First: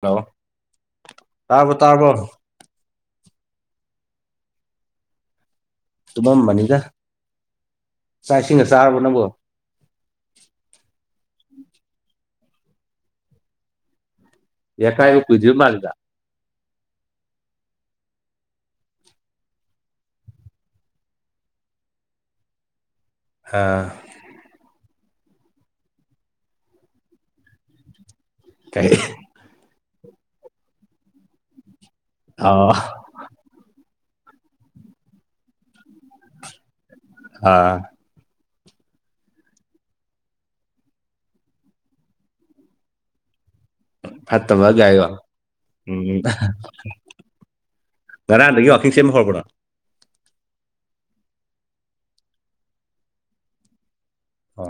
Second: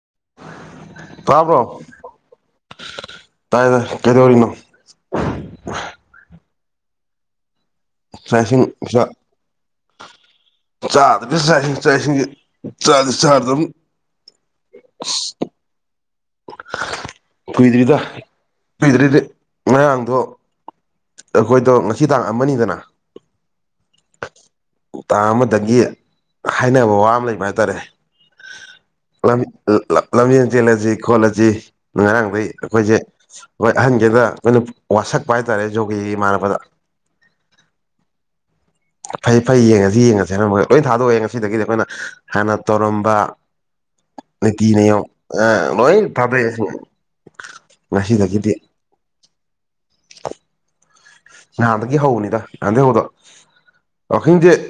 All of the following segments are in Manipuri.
ꯍꯜꯂꯣ ꯇꯥꯕ꯭ꯔꯣ ꯇꯥꯔꯕꯣ ꯇꯥꯔꯕꯣ ꯇꯥꯏꯌꯦ ꯇꯥꯏ ꯀꯩꯗꯧꯔꯤꯅꯣ꯫ ꯇꯨꯝꯃꯝꯕꯅꯤꯗ ꯆꯥꯛ ꯏꯁꯤꯡꯒ ꯆꯥꯔꯕꯣ ꯅꯪꯕꯣ꯫ ꯆꯥꯗ [unintelligible] ꯌꯥꯀꯥꯏ ꯀꯨꯏꯗ꯭ꯔꯤꯕ ꯃꯥꯥꯜꯂꯤꯗ꯫ ꯀꯨꯏꯗ꯭ꯔꯤꯗ ꯀꯨꯏꯗ꯭ꯔꯤꯗꯤ ꯉꯔꯥꯡꯗꯣ ꯑꯈꯣꯏꯗꯣ ꯉꯁꯤ ꯇꯥꯡ ꯑꯃꯅꯤꯗꯅ ꯑꯥ ꯇꯥꯡ ꯑꯃꯗꯒꯤ ꯍꯥꯏꯅꯕ ꯋꯥ ꯑꯃ ꯂꯩꯕ ꯍꯥꯏꯇꯥꯔꯦ꯫ ꯀꯩ ꯂꯝ ꯂꯝ ꯂꯝ ꯂꯝꯖꯦꯟ ꯆꯦꯜꯂꯖꯤ ꯈꯣꯠꯂꯁꯤ ꯉꯔꯥꯡꯗꯩ ꯑꯣ ꯑꯈꯣꯏꯁꯦ ꯍꯣꯏ ꯑꯍꯟꯒꯩꯗ ꯑꯈꯣꯏꯅ ꯋꯥꯁꯛꯄ ꯍꯥꯏꯇꯥꯔꯦ ꯖꯣꯒꯤ ꯏꯃꯥꯟꯅꯕꯗ꯫ ꯑꯥ ꯐꯩ ꯐꯩ ꯌꯦꯡꯉꯖꯤ ꯌꯦꯡꯉꯖꯤ ꯍꯥꯏꯔꯝꯃꯒ ꯂꯣꯏ ꯊꯥꯗꯣꯛꯑꯦ ꯉꯁꯤꯗꯒꯤꯗꯤ ꯑꯈꯣꯏꯅ꯫ ꯍꯥꯟꯅ ꯇꯧꯔꯝꯕ ꯅꯤꯇꯤ ꯐꯠꯇꯕ ꯅꯤꯌꯣꯝ ꯒꯥꯏꯌꯣ ꯑ ꯂꯣꯏ ꯎꯝ ꯊꯗꯣꯛ ꯑꯦꯁꯤ ꯉꯁꯤꯗꯒꯤꯗꯤ꯫ ꯀꯤꯡ ꯆꯦꯟꯕ ꯍꯔꯕ꯭ꯔꯥ ꯅꯍꯥꯟꯗꯒꯤ ꯍꯧꯕꯅꯤꯗ ꯉꯍꯥꯟꯗꯩ ꯍꯧꯕꯗꯣ ꯋꯥꯀꯤꯡꯖꯦ ꯑꯣ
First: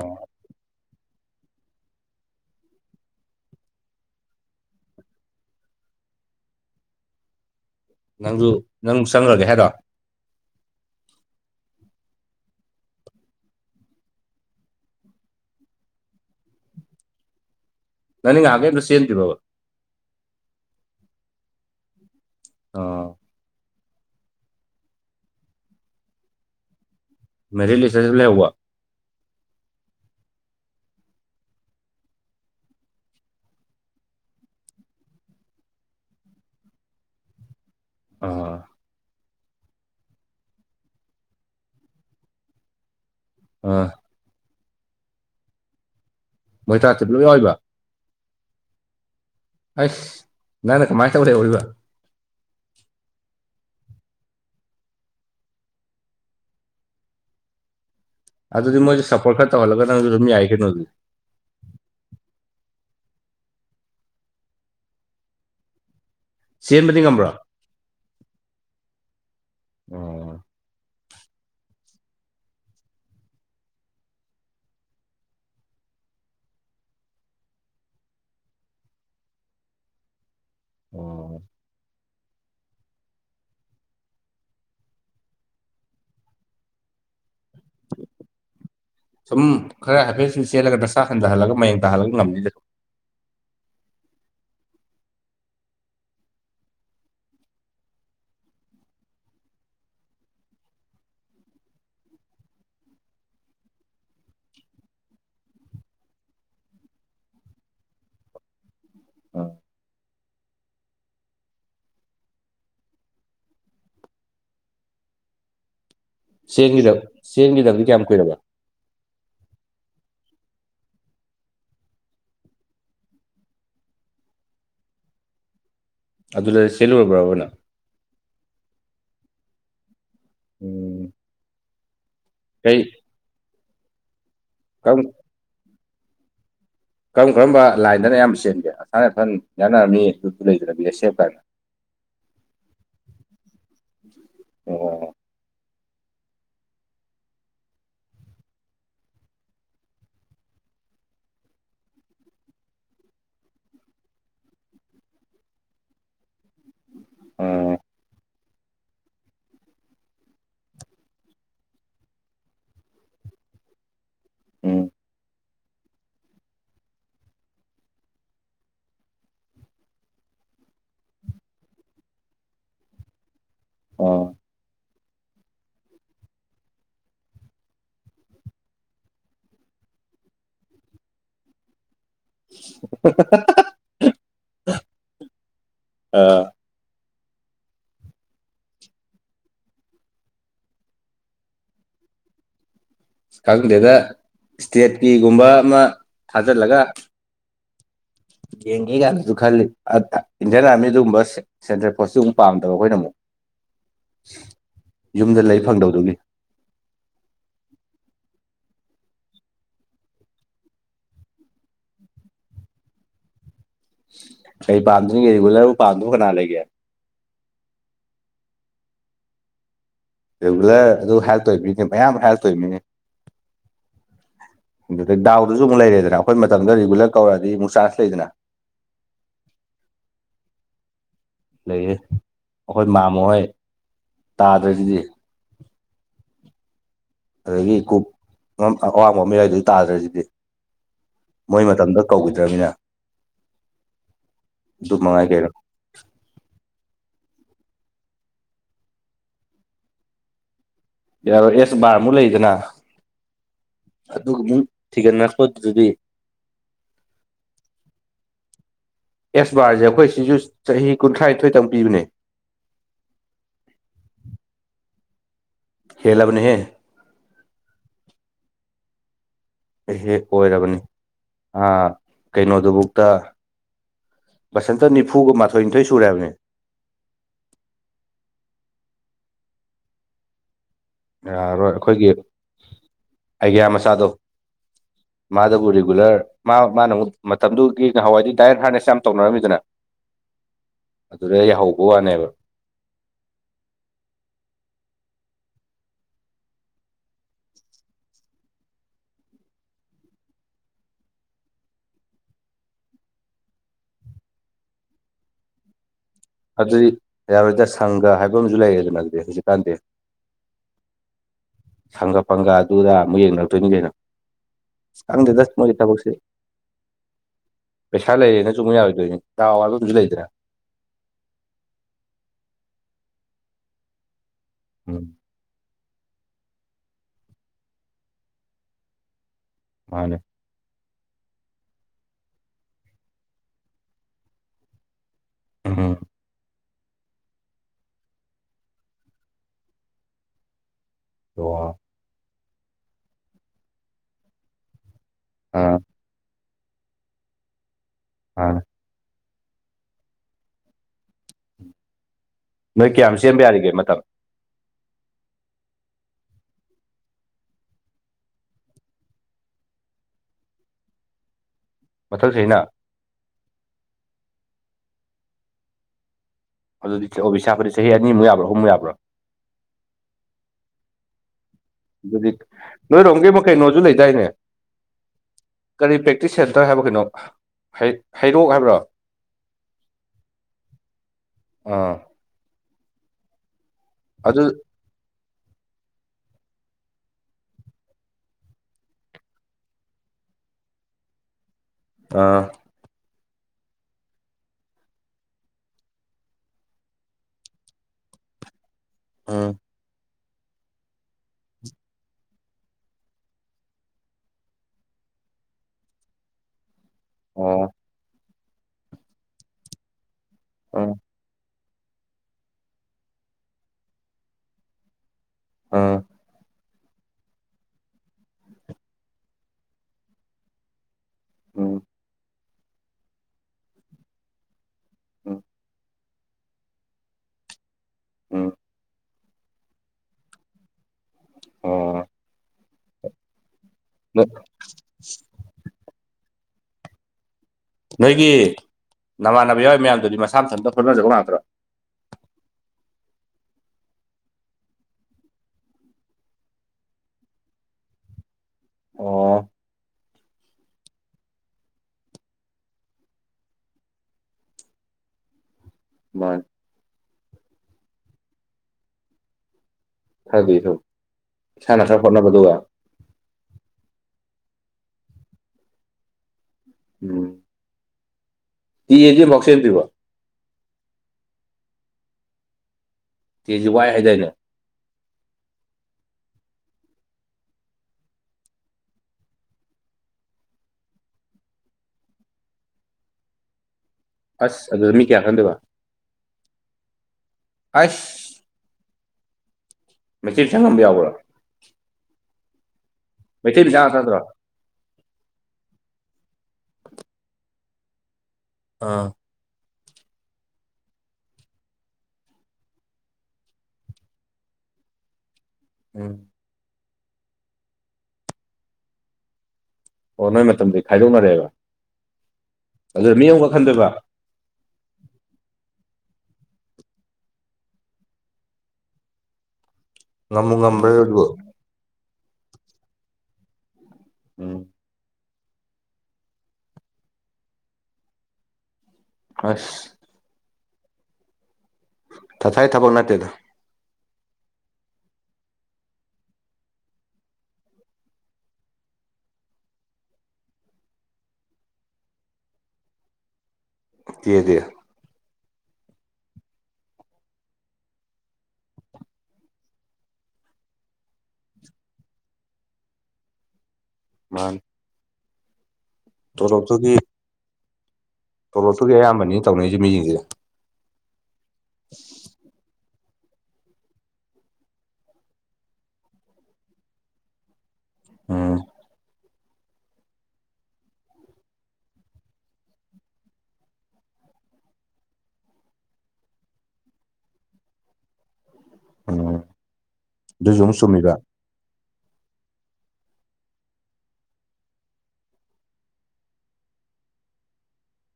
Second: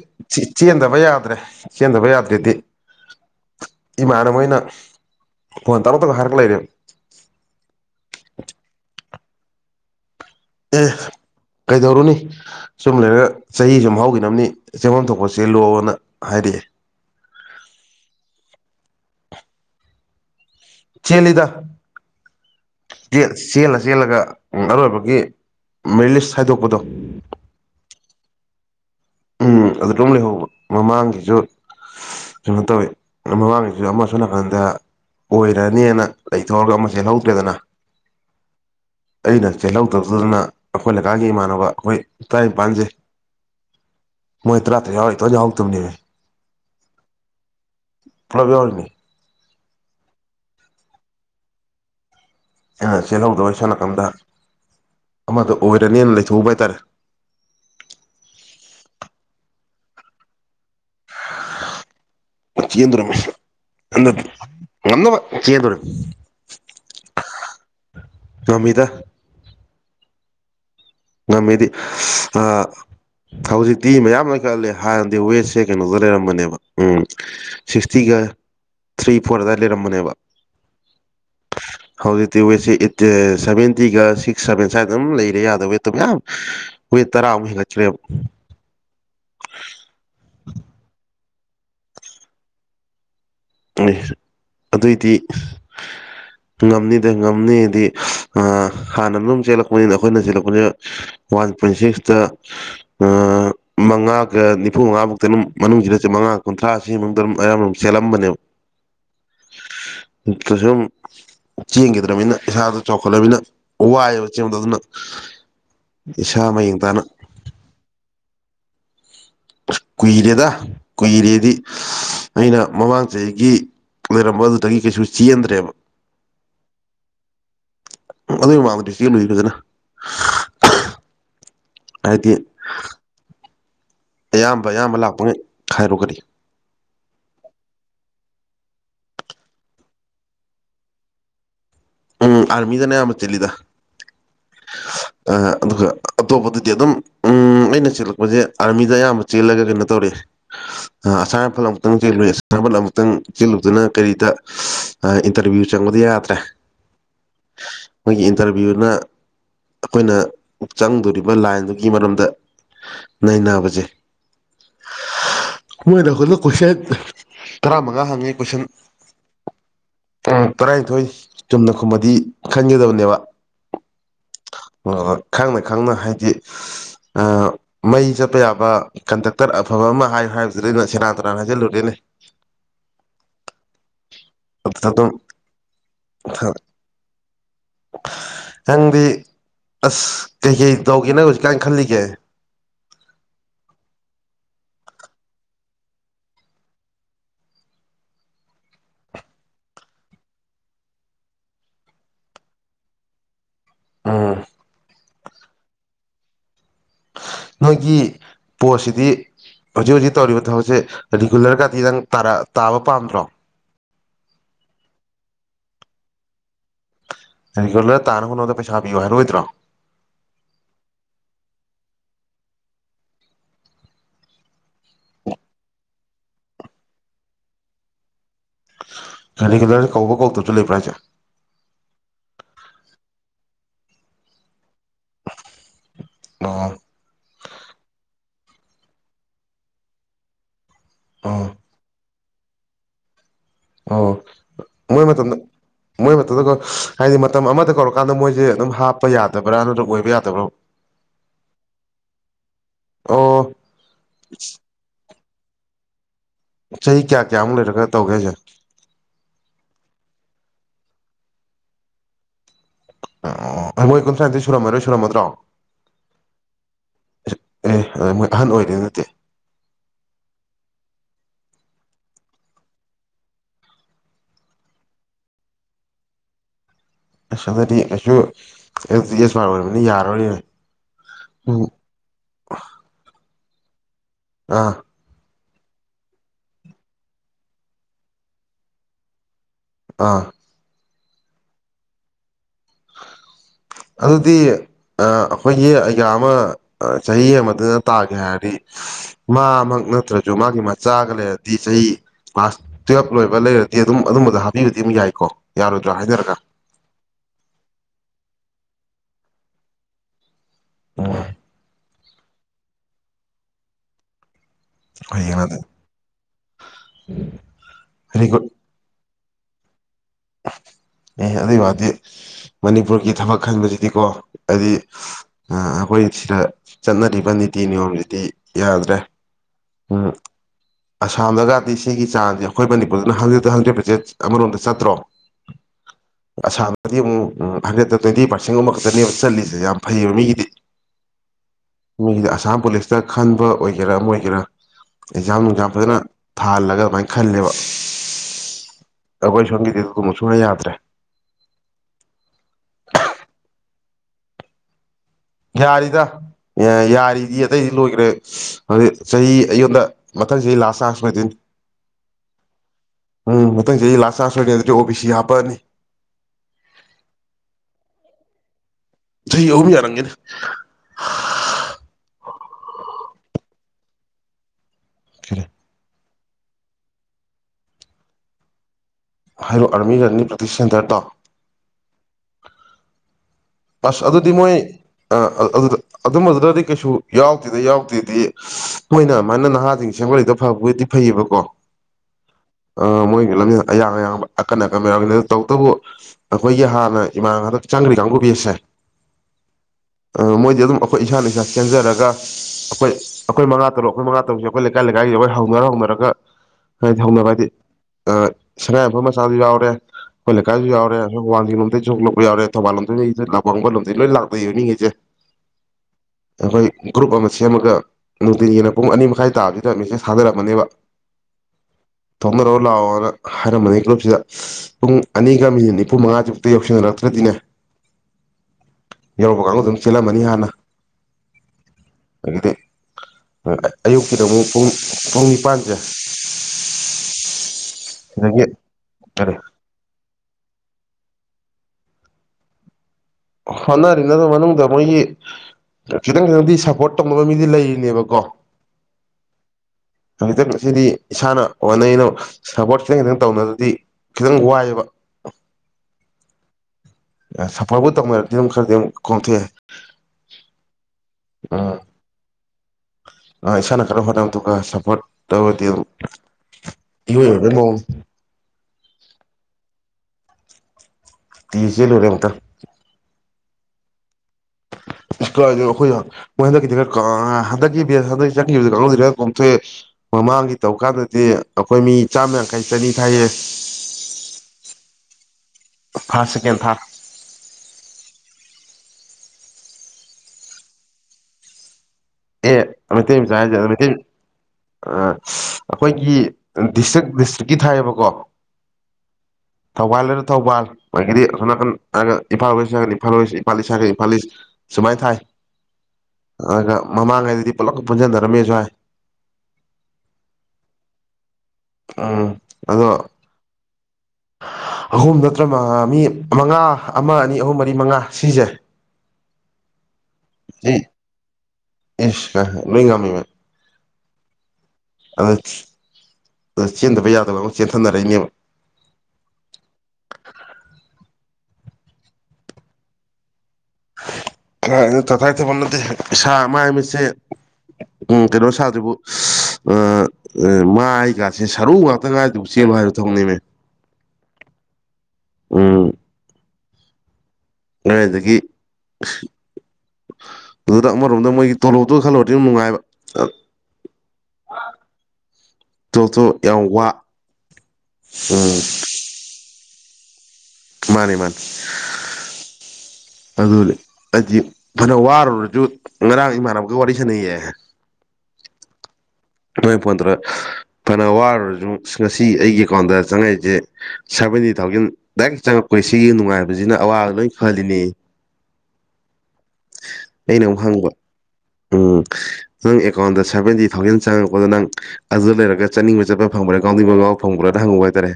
ꯆꯦꯟꯗꯕ ꯌꯥꯗ꯭ꯔꯦ ꯆꯦꯟꯗꯕ ꯌꯥꯗ꯭ꯔꯦꯗꯤ ꯏꯃꯥꯟꯅꯕꯒꯩꯅ ꯐꯣꯟ ꯇꯧꯔꯛ ꯇꯧꯔꯛ ꯍꯥꯏꯔꯒ ꯂꯩꯔꯦ꯫ ꯅꯪꯖꯨ ꯅꯪ ꯆꯪꯒ꯭ꯔꯒꯦ ꯍꯥꯏꯔꯣ꯫ ꯑꯦ ꯀꯩꯗꯧꯔꯨꯅꯤ ꯁꯨꯝ ꯂꯩꯔꯒ ꯆꯍꯤ ꯁꯨꯝ ꯍꯧꯈꯤꯅꯕꯅꯤ ꯆꯦꯟꯕꯝ ꯊꯣꯛꯄ ꯆꯦꯜꯂꯣꯑꯣꯅ ꯍꯥꯏꯔꯛꯑꯦ꯫ ꯅꯪꯗꯤ ꯉꯥꯍꯥꯟꯒꯩ ꯑꯝꯇ ꯆꯦꯟꯗ꯭ꯔꯤꯕꯕ꯫ ꯆꯦꯜꯂꯤꯗ ꯑꯣ ꯆꯦꯜꯂ ꯆꯦꯜꯂꯒ ꯎꯝ ꯑꯔꯣꯏꯕꯒꯤ ꯃꯦꯔꯤꯂꯤꯁ ꯍꯥꯏꯗꯣꯛꯄꯗꯣ꯫ ꯃꯦꯔꯤꯂꯤꯁꯇ ꯂꯩꯍꯧꯕ꯫ ꯎꯝ ꯑꯗꯨꯗ꯭ꯔꯨꯝ ꯂꯩꯍꯧꯕ ꯃꯃꯥꯡꯒꯤꯖꯨ꯫ ꯀꯩꯅꯣ ꯇꯧꯋꯦ ꯃꯃꯥꯡꯒꯤꯁꯨ ꯑꯃ ꯁꯣ ꯅꯥꯀꯟꯗ ꯑꯣꯏꯔꯅꯦꯅ ꯂꯩꯊꯣꯛꯑꯒ ꯑꯃ ꯆꯦꯜꯍꯧꯗ꯭ꯔꯦꯗꯅ꯫ ꯑ ꯑꯩꯅ ꯆꯦꯜꯍꯧꯗꯞꯗꯨꯅ ꯑꯈꯣꯏ ꯂꯩꯀꯥꯏꯒꯤ ꯏꯃꯥꯟꯅꯕ ꯑꯈꯣꯏ ꯇ꯭ꯔꯥꯄꯥꯟꯖꯦ ꯑꯥ ꯃꯣꯏ ꯇ꯭ꯔꯥꯇꯔ꯭ꯦꯠ ꯌꯥꯎꯔ ꯏꯇꯣꯝ ꯌꯥꯥꯎꯗꯕꯅꯦꯕ ꯃꯣꯏ ꯇꯇ꯭ꯔꯨꯛ ꯂꯣꯏ ꯑꯣꯏꯕ꯫ ꯄꯨꯂꯞ ꯌꯥꯎꯔꯤꯅꯤ꯫ ꯑꯩꯁ ꯅꯪꯅ ꯀꯃꯥꯏ ꯇꯧꯗ ꯂꯩꯍꯧꯔꯤꯕ ꯑꯩꯅ ꯆꯦꯜꯍꯧꯗꯕ ꯁꯣꯟꯅꯀꯥꯟꯗ ꯑꯃꯗ ꯑꯣꯏꯔꯅꯦꯅ ꯂꯩꯊꯣꯛꯎꯕ ꯍꯥꯏꯇꯥꯔꯦ꯫ ꯑꯗꯨꯗꯤ ꯃꯣꯏꯖꯨ ꯁꯄꯣꯔꯠ ꯈ ꯇꯧꯍꯜꯂꯒ ꯅꯪꯃꯤꯖꯨ ꯑꯗꯨꯝ ꯌꯥꯏ ꯀꯩꯅꯣꯗꯨ꯫ ꯀꯤꯟꯗꯨꯔꯝ ꯅꯗꯕ ꯀꯌꯦꯗꯨꯔ ꯆꯦꯟꯕꯗꯤ ꯉꯝꯕ꯭ꯔꯣ ꯉꯝꯃꯤꯗ ꯑꯣ ꯉꯝꯃꯤꯗꯤ ꯑ ꯍꯧꯖꯤꯛꯇꯤ ꯃꯌꯥꯝ ꯅꯣꯏꯈꯠꯂꯦ ꯍꯥꯟꯅꯗꯤ ꯋꯦꯠꯁꯦ ꯀꯩꯅꯣꯗ ꯂꯩꯔꯝꯕꯅꯦꯕ ꯎꯝ ꯁꯤꯛꯁꯇꯤꯒ ꯊ꯭ꯔꯤ ꯐꯣꯔ ꯑꯗꯨꯋꯥꯏꯗ ꯂꯩꯔꯝꯕꯅꯦꯕ ꯑꯣꯝ ꯍꯧꯖꯤꯛꯇꯤ ꯋꯦꯠꯁꯦꯠꯇ ꯁꯚꯦꯟꯇꯤꯒ ꯁꯤꯛꯁ ꯁꯚꯦꯟ ꯁ꯭ꯋꯥꯏꯗ ꯑꯗꯨꯝ ꯂꯩꯔꯦ ꯌꯥꯗꯕ ꯋꯦꯠ ꯋꯤꯠ ꯇꯔꯥ ꯃꯨꯛ ꯍꯦꯟꯒꯠꯈꯔ꯭ꯦꯕꯥ ꯁꯨꯝ ꯈꯔ ꯍꯥꯏꯐꯦꯠ ꯁꯨꯝ ꯆꯦꯜꯂꯒ ꯅ꯭ꯔꯥ ꯍꯟꯊꯍꯜꯂꯒ ꯃꯌꯦꯡ ꯇꯥꯍꯜꯂꯒ ꯉꯝꯅꯤꯗ ꯑꯗꯨꯑꯣꯏꯗꯤ ꯎ ꯉꯝꯅꯤꯗ ꯉꯝꯅꯤꯗꯤ ꯑ ꯍꯥꯟꯅ ꯑꯗꯨꯝ ꯆꯦꯜꯂꯛꯄꯅꯤꯅ ꯑꯩꯈꯣꯏꯅ ꯆꯦꯜꯂꯛꯄꯁ ꯋꯥꯟ ꯄꯣꯏꯟ ꯁꯤꯛꯁꯇ ꯃꯉꯥꯒ ꯅꯤꯐꯨ ꯃꯉꯥ ꯃꯨꯛꯇ ꯑꯗꯨꯝ ꯃꯅꯨꯡꯁꯤꯗꯁꯦ ꯃꯉꯥ ꯀꯨꯟꯊ꯭ꯔꯥꯁꯤ ꯃꯅꯨꯡꯗ ꯑꯗꯨꯝ ꯑꯌꯥꯝꯕ ꯆꯦꯂꯝꯕꯅꯦꯕ ꯑ ꯏꯀꯁꯨꯝ ꯆꯦꯟꯈꯤꯗ꯭ꯔꯅꯤꯅ ꯏꯁꯥꯗ ꯆꯥꯎꯈꯠꯂꯅꯤꯅ ꯋꯥꯏꯑꯕ ꯆꯦꯡꯕꯗꯣ ꯑꯗꯨꯅ ꯏꯁꯥ ꯃꯌꯦꯡ ꯆꯦꯡꯒꯤꯗ ꯇꯥꯅ ꯆꯦꯡꯒꯤꯗꯕꯗꯤ ꯀꯌꯥꯝ ꯀꯨꯏꯔꯕ ꯑꯁ ꯀꯨꯏꯔꯦꯗ ꯀꯨꯏꯔꯦꯗꯤ ꯑꯩꯅ ꯃꯃꯥꯡ ꯆꯍꯤꯒꯤ ꯂꯩꯔꯝꯕ ꯑꯗꯨꯗꯒꯤ ꯀꯩꯁꯨ ꯆꯦꯟꯗ꯭ꯔꯦꯕ ꯑꯗꯨꯗ ꯆꯦꯂꯨꯔꯕ꯭ꯔꯣꯅ ꯑꯗꯨꯏ ꯃꯥꯡꯗ꯭ꯔꯗꯤ ꯁꯤ ꯂꯩꯔꯗꯅ ꯎꯝ ꯑꯗꯤ ꯀꯩ ꯑꯌꯥꯝꯕ ꯑꯌꯥꯝꯕ ꯀꯔꯝ ꯂꯥꯛꯄ ꯉꯩ ꯍꯥꯏꯔꯨꯒꯗꯤ ꯀꯔꯝ ꯀꯔꯝꯕ ꯂꯥꯏꯟꯗꯅ ꯌꯥꯝꯌꯥꯝ ꯆꯦꯟꯒꯦ ꯑꯁꯥꯅ ꯏꯊꯟ ꯌꯥꯅꯔꯝꯃꯤ ꯑꯗꯨꯠꯇꯨ ꯂꯩꯒ꯭ꯔꯃꯤ ꯌꯥ ꯁꯦꯞ ꯀꯥꯏꯅ [inaudible] ꯎꯝ ꯑꯥꯔꯃꯤꯗꯅ ꯑꯥꯌꯥꯝꯕ ꯆꯦꯜꯂꯤꯗ ꯑꯣ ꯑꯗꯨꯒ ꯑꯇꯣꯞꯄꯗꯗꯤ ꯑꯗꯨꯝ ꯎꯝ ꯑꯩꯅ ꯆꯦꯜꯂꯛꯄꯁꯦ ꯑꯥꯔꯃꯤꯗ ꯑꯌꯥꯝꯕ ꯆꯦꯜꯂꯒ ꯀꯩꯅꯣ ꯇꯧꯔꯦ ꯑꯁꯥ ꯔꯄꯠ ꯑꯃꯨꯛꯇꯪ ꯆꯦꯜꯂꯨꯏ ꯑꯁꯥꯟꯄ ꯑꯃꯨꯛꯇꯪ ꯆꯦꯜꯂꯨꯗꯅ ꯀꯔꯤꯗ ꯏꯟꯇꯔꯚ꯭ꯌꯨ ꯆꯪꯕꯗꯤ ꯌꯥꯗ꯭ꯔꯦ ꯎꯝ ꯃꯣꯏꯒꯤ ꯏꯟꯇꯔꯚꯤꯌꯨꯅ ꯑꯩꯈꯣꯏꯅ ꯆꯪꯗꯣꯔꯤꯕ ꯂꯥꯏꯟꯗꯨꯒꯤ ꯃꯔꯝꯗ ꯅꯩꯅꯕꯁꯦ ꯎꯝ ꯃꯣꯏꯗ ꯑꯩꯈꯣꯏ ꯀꯣꯏꯁꯟ ꯇꯔꯥ ꯃꯉꯥ ꯍꯪꯉꯤ ꯀꯣꯏꯁꯟ ꯎ ꯇꯔꯥꯅꯤꯊꯣꯏ ꯆꯨꯝꯅ ꯈꯨꯝꯃꯗꯤ ꯈꯟꯒꯗꯕꯅꯦꯕ ꯑꯣ ꯍꯣꯏ ꯈꯪꯅ ꯈꯪꯅ ꯍꯥꯏꯗꯤ ꯃꯩ ꯆꯠꯄ ꯌꯥꯕ ꯀꯟꯗꯛꯇꯔ ꯑꯐꯕ ꯑꯃ ꯍꯥꯏꯌꯨ ꯍꯥꯏꯗꯨꯗ ꯑꯩꯅ ꯁꯦꯔꯥꯟ ꯇꯨꯔꯥꯟ ꯍꯥꯏꯖꯤꯜꯂꯨꯔꯦꯅꯦ [inaudible] ꯑ ꯑꯗꯨꯝ ꯑ ꯅꯪꯗꯤ ꯑꯁ ꯀꯩꯀꯩ ꯇꯧꯒꯦ ꯅꯪ ꯍꯧꯖꯤꯛꯀꯥꯟ ꯈꯜꯂꯤꯒꯦ ꯈꯪꯗꯦꯗ ꯏꯁꯇꯦꯠꯀꯤꯒꯨꯝꯕ ꯑꯃ ꯊꯥꯖꯤꯜꯂꯒ ꯌꯦꯡꯉ ꯀꯥꯟꯅꯁꯨ ꯈꯜꯂꯤ ꯏꯟꯗꯤꯌꯥꯟ ꯑꯥꯔꯃꯤꯗꯨꯨꯝꯕꯁꯦ ꯁꯦꯟꯇꯔꯦꯜ ꯐꯣꯁꯇꯤ ꯑꯃꯨꯛ ꯄꯥꯝꯗꯕ ꯈꯣꯏꯅꯃꯨꯛ ꯑꯝ ꯌꯨꯝꯗ ꯂꯩ ꯐꯪꯗꯧꯗꯨꯒꯤ ꯅꯣꯏꯒꯤ ꯄꯣꯠꯁꯤꯗꯤ ꯍꯧꯖꯤꯛ ꯍꯧꯖꯤꯛ ꯇꯧꯔꯤꯕ ꯊꯕꯛꯁꯦ ꯔꯤꯒꯨꯂꯔꯒꯗꯤ ꯅꯪ ꯇꯥꯕ ꯄꯥꯝꯗ꯭ꯔꯣ ꯀꯩ ꯄꯥꯟꯗꯣꯏꯒꯦ ꯔꯤꯒꯨꯂꯔꯕꯨ ꯄꯝꯗꯕ ꯀꯅꯥ ꯂꯩꯒꯦ ꯑꯦꯔꯤꯀꯨꯂꯔꯥꯟꯅꯅꯕꯣꯠꯅꯕꯗ ꯄꯩꯁꯥꯤꯌꯨ ꯍꯥꯏꯔꯣꯏꯗ꯭ꯔꯣ ꯔꯤꯒꯨꯂꯔ ꯑꯗꯨ ꯍꯥꯏꯔꯛꯇꯣꯏ ꯃꯤꯅꯤ ꯃꯌꯥꯝ ꯍꯥꯏꯔꯛꯇꯣꯏꯃꯤꯅꯤ ꯑꯗꯨꯗꯩ ꯗꯥꯎꯗꯨꯁꯨ ꯑꯃꯨꯛ ꯂꯩꯔꯦꯗꯅ ꯑꯩꯈꯣꯏ ꯃꯇꯝꯗ ꯔꯤꯒꯨꯂꯔ ꯀꯧꯔꯛꯑꯗꯤ ꯑꯃꯨꯛ ꯆꯥꯔꯖ ꯂꯩꯗꯅ ꯀꯔꯤꯒꯂꯔ ꯀꯧꯕ ꯀꯧꯗꯕꯁꯨ ꯂꯩꯕ꯭ꯔꯥ ꯍꯥꯏꯁꯦ ꯂꯩꯌꯦ ꯑꯩꯈꯣꯏ ꯃꯥꯃꯣꯏ ꯇꯥꯗ꯭ꯔꯒꯗꯤ ꯑꯣ ꯑꯗꯒꯤ ꯀꯨꯞ ꯑꯋꯥꯡꯕ ꯃꯌꯥꯏꯗꯨ ꯇꯥꯗ꯭ꯔꯁꯤꯗꯤ ꯑꯣ ꯃꯣꯏ ꯃꯇꯝꯗ ꯀꯧꯈꯤꯗ꯭ꯔꯕꯅꯤꯅ ꯑꯣ ꯑꯗꯨ ꯃꯣꯏ ꯃꯉꯥꯏ ꯃꯇꯝꯗ ꯀꯩꯅꯣ ꯃꯣꯏ ꯃꯗꯒ ꯍꯥꯏꯗꯤ ꯃꯇꯝ ꯑꯃꯗ ꯀꯧꯔꯀꯥꯟꯗ ꯃꯣꯏꯁꯦ ꯑꯗꯨꯝ ꯍꯥꯞꯄ ꯌꯥꯗꯕ꯭ꯔꯥ ꯅꯠꯇ꯭ꯔꯒ ꯑꯣꯏꯕ ꯌꯥꯗꯕ꯭ꯔꯥ ꯌꯥꯔꯣꯏ ꯑꯦꯁ ꯕꯥꯔꯃꯨꯛ ꯂꯩꯗꯅ ꯑꯣ ꯑꯗꯨꯒ ꯊꯤꯀꯅ ꯅꯄꯣ ꯑꯗꯨꯗꯤ ꯆꯍꯤ ꯀꯌꯥ ꯀꯌꯥꯃꯨꯛ ꯂꯩꯔꯒ ꯇꯧꯒꯦꯁꯦ ꯑꯦꯁ ꯕꯥꯔꯁꯦ ꯑꯩꯈꯣꯏ ꯁꯤꯁꯨ ꯆꯍꯤ ꯀꯨꯟꯊ꯭ꯔꯥꯅꯤꯊꯣꯏꯗꯪ ꯄꯤꯕꯅꯦ ꯑꯣ ꯑꯣ ꯃꯣꯏ ꯀꯨꯝꯊꯥꯗꯗꯤ ꯁꯨꯔꯃꯔꯣꯏ ꯁꯨꯔꯝꯃꯗ꯭ꯔꯣ ꯍꯦꯜꯂꯕꯅꯦꯍꯦ ꯑꯦ ꯃꯣꯏ ꯑꯍꯟ ꯑꯣꯏꯔꯦ ꯑꯗꯨꯗꯤ ꯍ ꯍꯦꯛ ꯑꯣꯏꯔꯕꯅꯤ ꯀꯩꯅꯣꯗꯨꯐꯥꯎꯗ ꯕꯁꯟꯇ ꯅꯤꯐꯨꯒ ꯃꯥꯊꯣꯏ ꯅꯤꯊꯣꯏ ꯁꯨꯔꯦꯕꯅꯤ ꯑꯁ ꯑꯗꯨꯗꯤ ꯑꯩꯁꯨ ꯑꯗꯨꯗꯤꯁꯃ ꯑꯣꯏꯕꯅꯤ ꯌꯥꯔꯅꯤꯅꯦ ꯌꯥꯔꯣꯏ ꯑꯩꯈꯣꯏꯒꯤ ꯑꯥꯏꯗꯤ꯭ꯌꯥ ꯃꯆꯥꯗꯣ ꯑꯥ ꯃꯥꯗꯕꯨ ꯔꯤꯒꯨꯂꯔ ꯃꯥ ꯃꯥꯅ ꯑꯃꯨꯛ ꯃꯇꯝꯗꯨꯒꯤꯍꯋꯥꯏꯗꯨ ꯗꯥꯏꯠ ꯍꯥꯔꯅꯦꯁ ꯌꯥꯝ ꯇꯧꯅꯔꯝꯃꯤꯗꯅ ꯑꯥ ꯑꯗꯨꯗ ꯌꯥꯍꯧꯕ ꯋꯥꯅꯦꯕ [inaudible] ꯑꯗꯨꯗꯤ ꯑ ꯑꯩꯈꯣꯏꯒꯤ ꯑꯖꯌꯥ ꯑꯃ ꯆꯍꯤ ꯑꯃꯗꯨꯗ ꯇꯥꯒꯦ ꯍꯥꯏꯔꯗꯤ ꯃꯥꯃꯛ ꯅꯠꯇ꯭ꯔꯁꯨ ꯃꯥꯒꯤ ꯃꯆꯥꯒ ꯂꯩꯔꯗꯤ ꯆꯍꯤ ꯀ꯭ꯂꯥꯁ ꯇꯨꯌꯦꯦꯜꯞ ꯂꯣꯏꯕ ꯂꯩꯔꯗꯤ ꯑꯗꯨꯝ ꯑꯗꯨꯝꯕꯗ ꯍꯥꯞꯕꯤꯕꯗꯤ ꯑꯗꯨꯝ ꯌꯥꯏꯀꯣ ꯌꯥꯔꯣꯏꯗ꯭ꯔꯣ ꯍꯥꯏꯅꯔꯒ ꯑꯗꯨꯗꯤ ꯌꯥꯔꯣꯏꯗ ꯁꯪꯒ ꯍꯥꯏꯕ ꯑꯃꯁꯨ ꯂꯩꯌꯦꯗꯅ ꯑꯗꯨꯗꯤ ꯍꯧꯖꯤꯛꯀꯥꯟꯗꯤ ꯑꯣ ꯁꯪꯒ ꯄꯪꯒꯗꯨꯗ ꯑꯃꯨꯛ ꯌꯦꯡꯅꯔꯛꯇꯣꯏꯅꯤ ꯀꯩꯅꯣ ꯍꯌꯦꯡꯅ ꯈꯪꯗꯦꯗ ꯃꯣꯏꯒꯤ ꯊꯕꯛꯁꯦ ꯄꯩꯁꯥ ꯚꯦꯔꯤ ꯒꯨꯗ ꯂꯩꯔꯦꯅ ꯆꯨꯝꯕ ꯌꯥꯔꯣꯏꯗꯣꯏꯅꯤ ꯗꯧ ꯍꯥꯌꯕꯥ ꯑꯃꯁꯨ ꯂꯩꯔꯤꯗꯅ ꯑꯦ ꯑꯗꯨꯏ ꯋꯥꯗꯤ ꯃꯅꯤꯄꯨꯔꯒꯤ ꯊꯕꯛ ꯈꯟꯕꯁꯤꯗꯤꯀꯣ ꯍꯥꯏꯗꯤ ꯎꯝ ꯑꯩꯈꯣꯏ ꯁꯤꯗ ꯆꯠꯅꯔꯤꯕ ꯅꯤꯇꯤ ꯅꯤꯌꯣꯝꯁꯤꯗꯤ ꯌꯥꯗ꯭ꯔꯦ ꯑ ꯃꯥꯅꯦ [inaudible] ꯑꯁꯥꯝꯗꯒꯗꯤ ꯁꯤꯒꯤ ꯆꯥꯡꯁꯦ ꯑꯩꯈꯣꯏ ꯃꯅꯤꯄꯨꯔꯗꯨꯅ ꯍꯟꯗꯦꯛꯇ ꯍꯟꯗ꯭ꯔꯦꯠ ꯄꯔꯁꯦꯠ ꯑꯃꯔꯣꯝ ꯆꯠꯇ꯭ꯔꯣ ꯎꯝ ꯑꯁꯥꯝꯗꯗꯤ ꯑꯃꯨꯛ ꯍꯟꯗ꯭ꯔꯦꯗꯠꯇ ꯇ꯭ꯋꯦꯟꯇꯤ ꯄꯥꯔꯁꯦꯟꯒꯨꯝ ꯈꯛꯇꯅꯦꯕ ꯆꯜꯂꯤꯠꯂꯤꯁꯦ ꯌꯥꯝ ꯐꯩꯌꯦꯕ ꯃꯤꯒꯤꯗꯤ ꯑꯣ ꯃꯤꯒꯤꯗꯤ ꯑꯁꯥꯝ ꯄꯨꯂꯤꯁꯇ ꯈꯟꯕ ꯑꯣꯏꯒꯦꯔꯥ ꯑꯃ ꯑꯣꯏꯒꯦꯔꯥ ꯑꯦꯛꯖꯥꯝ ꯑ ꯅꯨꯡꯖꯥꯝ ꯐꯖꯅ ꯊꯥꯍꯜꯂꯒ ꯑꯗꯨꯃꯥꯏꯅ ꯈꯜꯂꯦꯕ ꯑ ꯑꯩꯈꯣꯏ ꯁꯪꯒꯤ ꯑꯗꯨꯒꯨꯝ ꯁꯨꯉ ꯌꯥꯗ꯭ꯔꯦ ꯅꯣꯏ ꯀꯌꯥꯝ ꯆꯦꯟꯕ ꯌꯥꯔꯤꯒꯦ ꯃꯇꯝ ꯌꯥꯔꯤꯗ ꯌꯥꯔꯤꯗꯤ ꯑꯇꯩꯗꯤ ꯂꯣꯏꯈ꯭ꯔꯦ ꯍꯧꯖꯤꯛ ꯆꯍꯤ ꯑꯩꯉꯣꯟꯗ ꯃꯊꯁꯤ ꯂꯥꯁ ꯍꯥꯉꯁꯝꯇꯅꯤ ꯃꯊꯛꯁꯤꯩꯅ ꯎꯝ ꯃꯊꯪꯁꯤꯦ ꯑꯩ ꯂꯥꯛ ꯆꯥꯔ ꯁꯣꯏꯅꯤ ꯑꯗꯨꯗꯤ ꯑꯣ ꯕꯤ ꯁꯤ ꯍꯥꯞꯄꯛꯑꯅꯤ ꯑꯗꯨꯗꯤ ꯑꯣꯕꯤꯁꯥꯈꯔꯤꯁꯦ ꯑꯅꯤꯨꯛꯕ꯭ꯔꯥꯨꯛ ꯌꯥꯕ꯭ꯔꯥ ꯆꯍꯤ ꯑꯣꯕꯤ ꯌꯥꯔꯪꯒꯦꯅꯦ ꯑꯗꯨꯗꯤ ꯅꯣꯏꯔꯣꯝꯒꯤ ꯃꯈ ꯀꯩꯅꯣꯁꯨ ꯂꯩꯗꯥꯏꯅꯦ ꯆꯔ ꯀꯔꯤ ꯄ꯭ꯔꯦꯛꯇꯤꯁ ꯁꯦꯟꯇꯔ ꯍꯥꯏꯕ ꯀꯩꯅꯣ ꯍꯩꯔꯣꯛ ꯍꯥꯏꯕ꯭ꯔꯣ ꯍꯥꯏꯔꯣ ꯑꯥꯔꯃꯤ ꯔꯟꯅꯤ ꯄ꯭ꯔꯇꯤꯁ ꯁꯦꯟꯇꯔꯗꯣ ꯑꯥ ꯑꯁ ꯑꯗꯨꯗꯤ ꯑꯗꯨ ꯃꯣꯏ ꯑꯗꯨꯗ ꯑꯗꯨꯝꯕꯗꯨꯗꯗꯤ ꯀꯩꯁꯨ ꯌꯥꯎꯗꯦꯗꯤ ꯌꯥꯎꯗꯦꯗꯤ ꯃꯣꯏꯅ ꯑꯗꯨꯥꯏꯅ ꯅꯍꯥꯁꯤꯡ ꯁꯦꯝꯒꯠꯂꯛꯇ ꯐꯕꯕꯨꯗꯤ ꯐꯩꯌꯦꯕꯀꯣ ꯑ ꯑ ꯃꯣꯏꯒꯤ ꯂꯝꯖ ꯑꯌꯥꯡ ꯑꯌꯥꯡꯕ ꯑꯀꯟ ꯑꯀꯟꯕ ꯌꯥꯎꯒꯤ ꯇꯧꯕꯇꯕꯨ ꯑꯩꯈꯣꯏꯒꯤ ꯍꯥꯟꯅ ꯏꯃꯥ ꯍꯥꯛꯗꯛ ꯆꯪꯈ꯭ꯔꯤ ꯀꯥꯡꯕꯨ ꯄ ꯑꯁꯦ ꯑꯥ ꯃꯣꯏꯗꯤ ꯑꯗꯨꯝ ꯑꯩꯈꯣꯏ ꯏꯁꯥꯅ ꯏꯁ ꯏꯁꯥ ꯆꯦꯟꯖꯔꯒ ꯑꯩꯈꯣꯏ ꯑꯩꯈꯣꯏ ꯃꯉꯥ ꯇꯔꯨꯛ ꯑꯩꯈꯣꯏ ꯃꯉꯥ ꯇꯔꯨꯛꯁꯤꯦ ꯑꯩꯈꯣꯏ ꯂꯩꯀꯥꯏ ꯂꯩꯀꯥꯏꯁ ꯑꯩꯈꯣꯏ ꯍꯧꯅꯔ ꯍꯧꯅꯔꯒ ꯍꯥꯏꯗꯤ ꯊ ꯍꯧꯅꯕ ꯍꯥꯏꯗꯤ ꯑꯣ ꯁꯉꯥꯏ ꯃꯨꯝꯐꯝ ꯃꯆꯥꯗꯨ ꯌꯥꯎꯔꯦ ꯑꯩꯈꯣꯏ ꯂꯩꯀꯥꯏꯁꯨ ꯎꯝ ꯌꯥꯎꯔꯦ ꯁꯣꯝ ꯋꯥꯜꯒꯤ ꯂꯣꯝꯗꯁꯨ ꯁꯣꯛꯂ ꯌꯥꯎꯔ ꯊꯧꯕꯥꯜ ꯂꯝꯗꯩ ꯂꯥꯛꯋꯥꯡꯕ ꯂꯣꯝꯩ ꯂꯣꯏ ꯂꯥꯛꯇꯗ ꯌ ꯍꯥꯏꯅꯤꯡꯉꯤꯁꯦ ꯑꯥ ꯑꯩꯈꯣꯏ ꯒ꯭ꯔꯨꯞ ꯑꯃ ꯁꯦꯝꯃꯒ ꯅꯨꯡꯊꯤꯟꯒꯤꯅ ꯄꯨꯡ ꯑꯅꯤ ꯃꯈꯥꯏ ꯇꯥꯕꯁꯤꯗ ꯃꯦꯁꯦꯁ ꯊꯥꯗꯔꯛꯃꯅꯦꯕ ꯎꯝ ꯔꯣ ꯂꯥꯛꯑꯣꯅ ꯍꯥꯏꯔꯝꯕꯅꯤ ꯀ꯭ꯂꯁꯤꯗ ꯄꯨꯡ ꯎꯝ ꯎꯝ ꯑꯅꯤꯒ ꯃꯤꯅꯤꯅꯤ ꯃꯐꯨ ꯃꯉꯥ ꯆꯨꯛꯇ ꯌꯧꯁꯤꯟꯅꯔꯛꯇ꯭ꯔꯗꯤꯅ ꯑꯣ ꯌꯧꯔꯛꯄ ꯀꯥꯡꯗꯣ ꯑꯗꯨꯝ ꯆꯦꯜꯂꯝꯃꯅꯤ ꯍꯥꯟꯅ ꯑꯣ ꯑꯗꯒꯤꯗꯤ ꯑꯌꯨꯛꯀꯤꯗ ꯅꯣ- ꯑꯃꯨꯛ ꯄꯨꯡ ꯄꯨꯡ ꯅꯤꯄꯜꯁꯦ ꯅꯣꯏꯒꯤ ꯁꯤꯗꯒꯤ ꯀꯔꯤ ꯅꯃꯥꯟꯅꯕ ꯌꯥꯎꯋꯏ ꯃꯌꯥꯝꯗꯨꯗꯤ ꯃꯁꯥ ꯃꯊꯟꯇ ꯍꯣꯠꯅꯖꯕ ꯉꯥꯛꯇ꯭ꯔꯣ ꯍꯣꯠꯅꯔꯤꯅ ꯑꯗꯨ ꯃꯅꯨꯡꯗ ꯃꯣꯏꯒꯤ ꯈꯤꯇꯪ ꯈꯤꯇꯪꯗꯤ ꯁꯞꯄꯣꯔꯠ ꯇꯧꯅꯕ ꯃꯤꯗꯤ ꯂꯩꯔꯤꯅꯦꯕꯀꯣ ꯑꯣ ꯍꯧꯖꯤꯛꯇꯪ ꯑꯁꯤꯗꯤ ꯏꯁꯥꯅ ꯍꯅ ꯑꯩꯅ ꯁꯞꯄꯣꯔꯠ ꯈꯤꯇꯪ ꯈꯤꯇꯪ ꯇꯧꯅꯗꯨꯗꯤ ꯈꯤꯇꯪ ꯋꯥꯏꯑꯕ ꯁ ꯁꯐꯔꯕꯨ ꯇꯧꯅꯔꯗꯤ ꯑꯃꯨꯛ ꯈꯔꯗꯤ ꯑꯃꯨꯛ ꯀꯣꯝꯊꯣꯛꯑꯦ ꯈꯔꯗꯤ ꯊ ꯎꯝ ꯏꯁꯥꯅ ꯈ꯭ꯔ ꯍꯣꯠꯅꯕꯗ ꯋꯥ ꯏꯁꯥꯅ ꯈꯔ ꯍꯣꯠꯅꯅꯕꯗꯨꯒ ꯁꯞꯄꯣꯔꯠ ꯇꯧꯔꯗꯤ ꯑꯗꯨꯝ ꯏꯏꯕꯕꯒꯤ ꯃꯑꯣꯡ ꯇ ꯌꯦꯦ ꯃꯁ ꯄꯤꯕ ꯇꯤ ꯆꯦ ꯂꯨꯔꯦ ꯑꯃꯨꯛꯇ ꯀꯦꯖꯤ ꯋꯥꯏ ꯍꯥꯏꯗꯥꯏꯅꯦ ꯏꯁꯀꯥꯏ ꯑꯩꯈꯣꯏ ꯃꯣꯏ ꯍꯟꯗꯛꯀꯤꯗꯤ ꯈꯔ ꯍꯟꯗꯛꯀꯤꯟ ꯆꯈꯤꯕ ꯈꯔ ꯀꯣꯝꯊꯑꯦ ꯃꯃꯥꯡꯒꯤ ꯇꯧꯕ ꯀꯥꯟꯗꯗꯤ ꯑꯩꯈꯣꯏ ꯃꯤ ꯆꯥꯝꯃ ꯌꯥꯡꯈꯩ ꯆꯅꯤ ꯈꯥꯏꯌꯦ ꯑꯁ ꯑꯗꯨꯗ ꯃꯤ ꯀꯌꯥ ꯈꯟꯗꯦꯕ ꯁꯦꯀꯦꯟ ꯊꯥꯔꯠ ꯑꯁ ꯃꯆꯦꯠ ꯁꯪꯉꯝꯕ ꯌꯥꯎꯕ꯭ꯔꯥ ꯑꯦꯊ ꯆ ꯃꯩꯇꯩ ꯃꯆꯥ ꯃꯇꯩ ꯉꯥꯛꯇ ꯅꯠꯇ꯭ꯔꯣ ꯑꯩꯈꯣꯏꯒꯤ ꯗꯤꯁꯇ꯭ꯔꯤꯛ ꯗꯤꯁꯇ꯭ꯔꯤꯛꯀꯤ ꯊꯥꯏꯌꯦꯕꯀꯣ ꯑꯥ ꯊꯧꯕꯥꯜꯗꯅ ꯊꯧꯕꯥꯜ ꯃꯗꯤ ꯁꯅꯥ ꯀꯥꯟ ꯑꯒꯦ ꯏꯐꯥꯜꯁꯤ ꯁꯒꯦ ꯏꯐꯜꯁꯤ ꯏꯐ ꯁꯒꯦ ꯏꯐꯜꯁ ꯁꯃꯥꯏ ꯊꯥꯏ ꯎꯝ ꯑꯗꯨꯒ ꯃꯃꯥꯡꯈꯩꯗꯗꯤ ꯄꯨꯂꯞ ꯄꯨꯟꯁꯤꯟꯅꯔꯝꯃꯦꯁꯨ ꯍꯥꯏꯏ ꯑꯣ ꯅꯣꯏ ꯃꯇꯝꯗꯤ ꯈꯥꯏꯗꯣꯛꯅꯔꯦꯕ ꯎꯝ ꯑꯗꯣ ꯑꯗꯨꯗ ꯃꯤ ꯌꯧꯉ ꯈꯟꯗꯕ ꯑꯍꯨꯝ ꯅꯠꯇ꯭ꯔ ꯃꯤ ꯃꯉꯥ ꯑꯃ ꯑꯅꯤ ꯑꯍꯨꯝ ꯃꯔꯤ ꯃꯉꯥ ꯁꯤꯁꯦ ꯉꯃ ꯉꯝꯕ꯭ꯔꯦ ꯑꯣꯏꯕꯣ ꯑꯦꯁ ꯂꯣꯏ ꯉꯝꯃꯤ ꯎꯝ ꯑ ꯆꯦꯟꯗꯕ ꯌꯥꯗꯕ ꯑꯃꯨ ꯆꯦꯟꯊꯅꯔꯛꯏꯅꯦꯕ ꯈꯁ ꯇꯁꯥꯒꯤ ꯊꯕꯛ ꯅꯠꯇꯦꯗ ꯇꯊꯥꯏ ꯏ ꯃꯅꯗꯤ ꯁꯃ ꯃꯤꯁꯦ ꯎꯝ ꯀꯩꯅꯣ ꯁꯥꯇ꯭ꯕꯨ ꯑ ꯑꯦ ꯃꯥꯥꯏꯒꯥꯁꯦ ꯁꯔꯨ ꯉꯥꯛꯇ ꯉꯥꯏꯗꯨꯕꯨ ꯆꯦꯕ ꯍꯥꯏꯔꯣ ꯊꯧꯅꯤꯡꯃꯦ ꯌꯦꯗꯤ ꯎꯝ ꯉꯔꯗꯒꯤ ꯑꯗꯨꯗ ꯑꯃꯔꯣꯝꯗ ꯃꯣꯏꯒꯤ ꯇꯣꯂꯣꯞꯇꯣ ꯈꯜꯂꯣꯗꯤ ꯌꯥꯝ ꯅꯨꯡꯉꯥꯏꯕ ꯃꯥꯥꯅꯦ ꯇꯣꯇꯣ ꯌꯥꯎ ꯋꯥ ꯎꯝ ꯇꯣꯂꯣꯞꯨꯒꯤ ꯑꯌꯥꯝꯕꯅꯤ ꯇꯧꯅꯔꯤꯁꯦ ꯃꯤꯌꯦꯡꯁꯦ ꯃꯥꯅꯦ ꯃꯥꯅꯦ [unintelligible] ꯑꯗꯨꯅꯦ ꯍꯥꯏꯗꯤ ꯐꯅ ꯋꯥꯔꯨꯔꯁꯨ ꯉꯔꯥꯡ ꯏꯃꯥꯟꯅꯕꯒ ꯋꯥꯔꯤ ꯁꯥꯟꯅꯩꯌꯦ ꯎꯝ ꯅꯣꯏ ꯐꯣꯟ ꯇꯧꯔꯒ ꯐꯅ ꯋꯥꯔꯨꯔꯁꯨ ꯉꯁꯤ ꯑꯩꯒꯤ ꯑꯦꯀꯥꯎꯟꯗ ꯆꯪꯉꯛꯏꯁꯦ ꯁꯚꯦꯟꯇꯤ ꯊꯥꯎꯖꯟ ꯗꯥꯏ ꯆꯪꯉꯛꯄꯣꯏ ꯁꯤꯒꯤ ꯅꯨꯡꯉꯥꯏꯕꯁꯤꯅ ꯑꯋꯥꯕ ꯂꯣꯏꯅ ꯐꯍꯜꯂꯤꯅꯦ ꯎꯝ ꯑꯩꯅ ꯑꯃꯨꯛ ꯍꯪꯕ [unintelligible] ꯎꯝ ꯅꯪ ꯑꯦꯀꯥꯎꯟꯗ ꯁꯚꯦꯟꯇꯤ ꯊꯥꯎꯖꯟ ꯆꯪꯉꯛꯄꯗ ꯅꯪ ꯑꯗꯨꯗ ꯂꯩꯔꯒ ꯆꯠꯅꯤꯡꯕ ꯆꯠꯄ ꯐꯪꯕ꯭ꯔꯥ ꯀꯥꯎꯅꯤꯡꯕꯒꯥꯎ ꯐꯪꯕ꯭ꯔꯥꯅ ꯍꯪꯉꯨ ꯍꯥꯏꯇꯥꯔꯦ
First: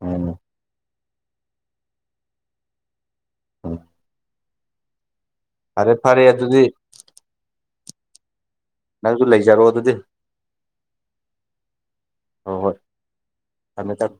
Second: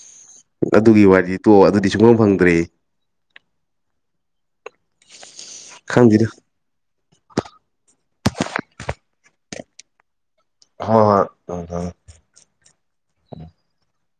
ꯎꯝ ꯑꯗꯨꯒꯤ ꯋꯥꯔꯤꯗꯤ ꯇꯣ ꯑꯗꯨꯗꯤ ꯁꯨꯡꯐꯝꯝ ꯐꯪꯗ꯭ꯔꯦ ꯎꯝ ꯐꯔꯦ ꯐꯔꯦ ꯈꯪꯗꯦꯗ ꯑꯗꯨꯗꯤ ꯅꯪꯁꯨ ꯂꯩꯖꯔꯛꯑꯣ ꯑꯗꯨꯗꯤ ꯍꯣꯏ ꯍꯣꯏ ꯎꯝ ꯍꯝ ꯍꯣꯏ ꯍꯣꯏ ꯊꯝꯃꯦ ꯊꯝꯃꯦ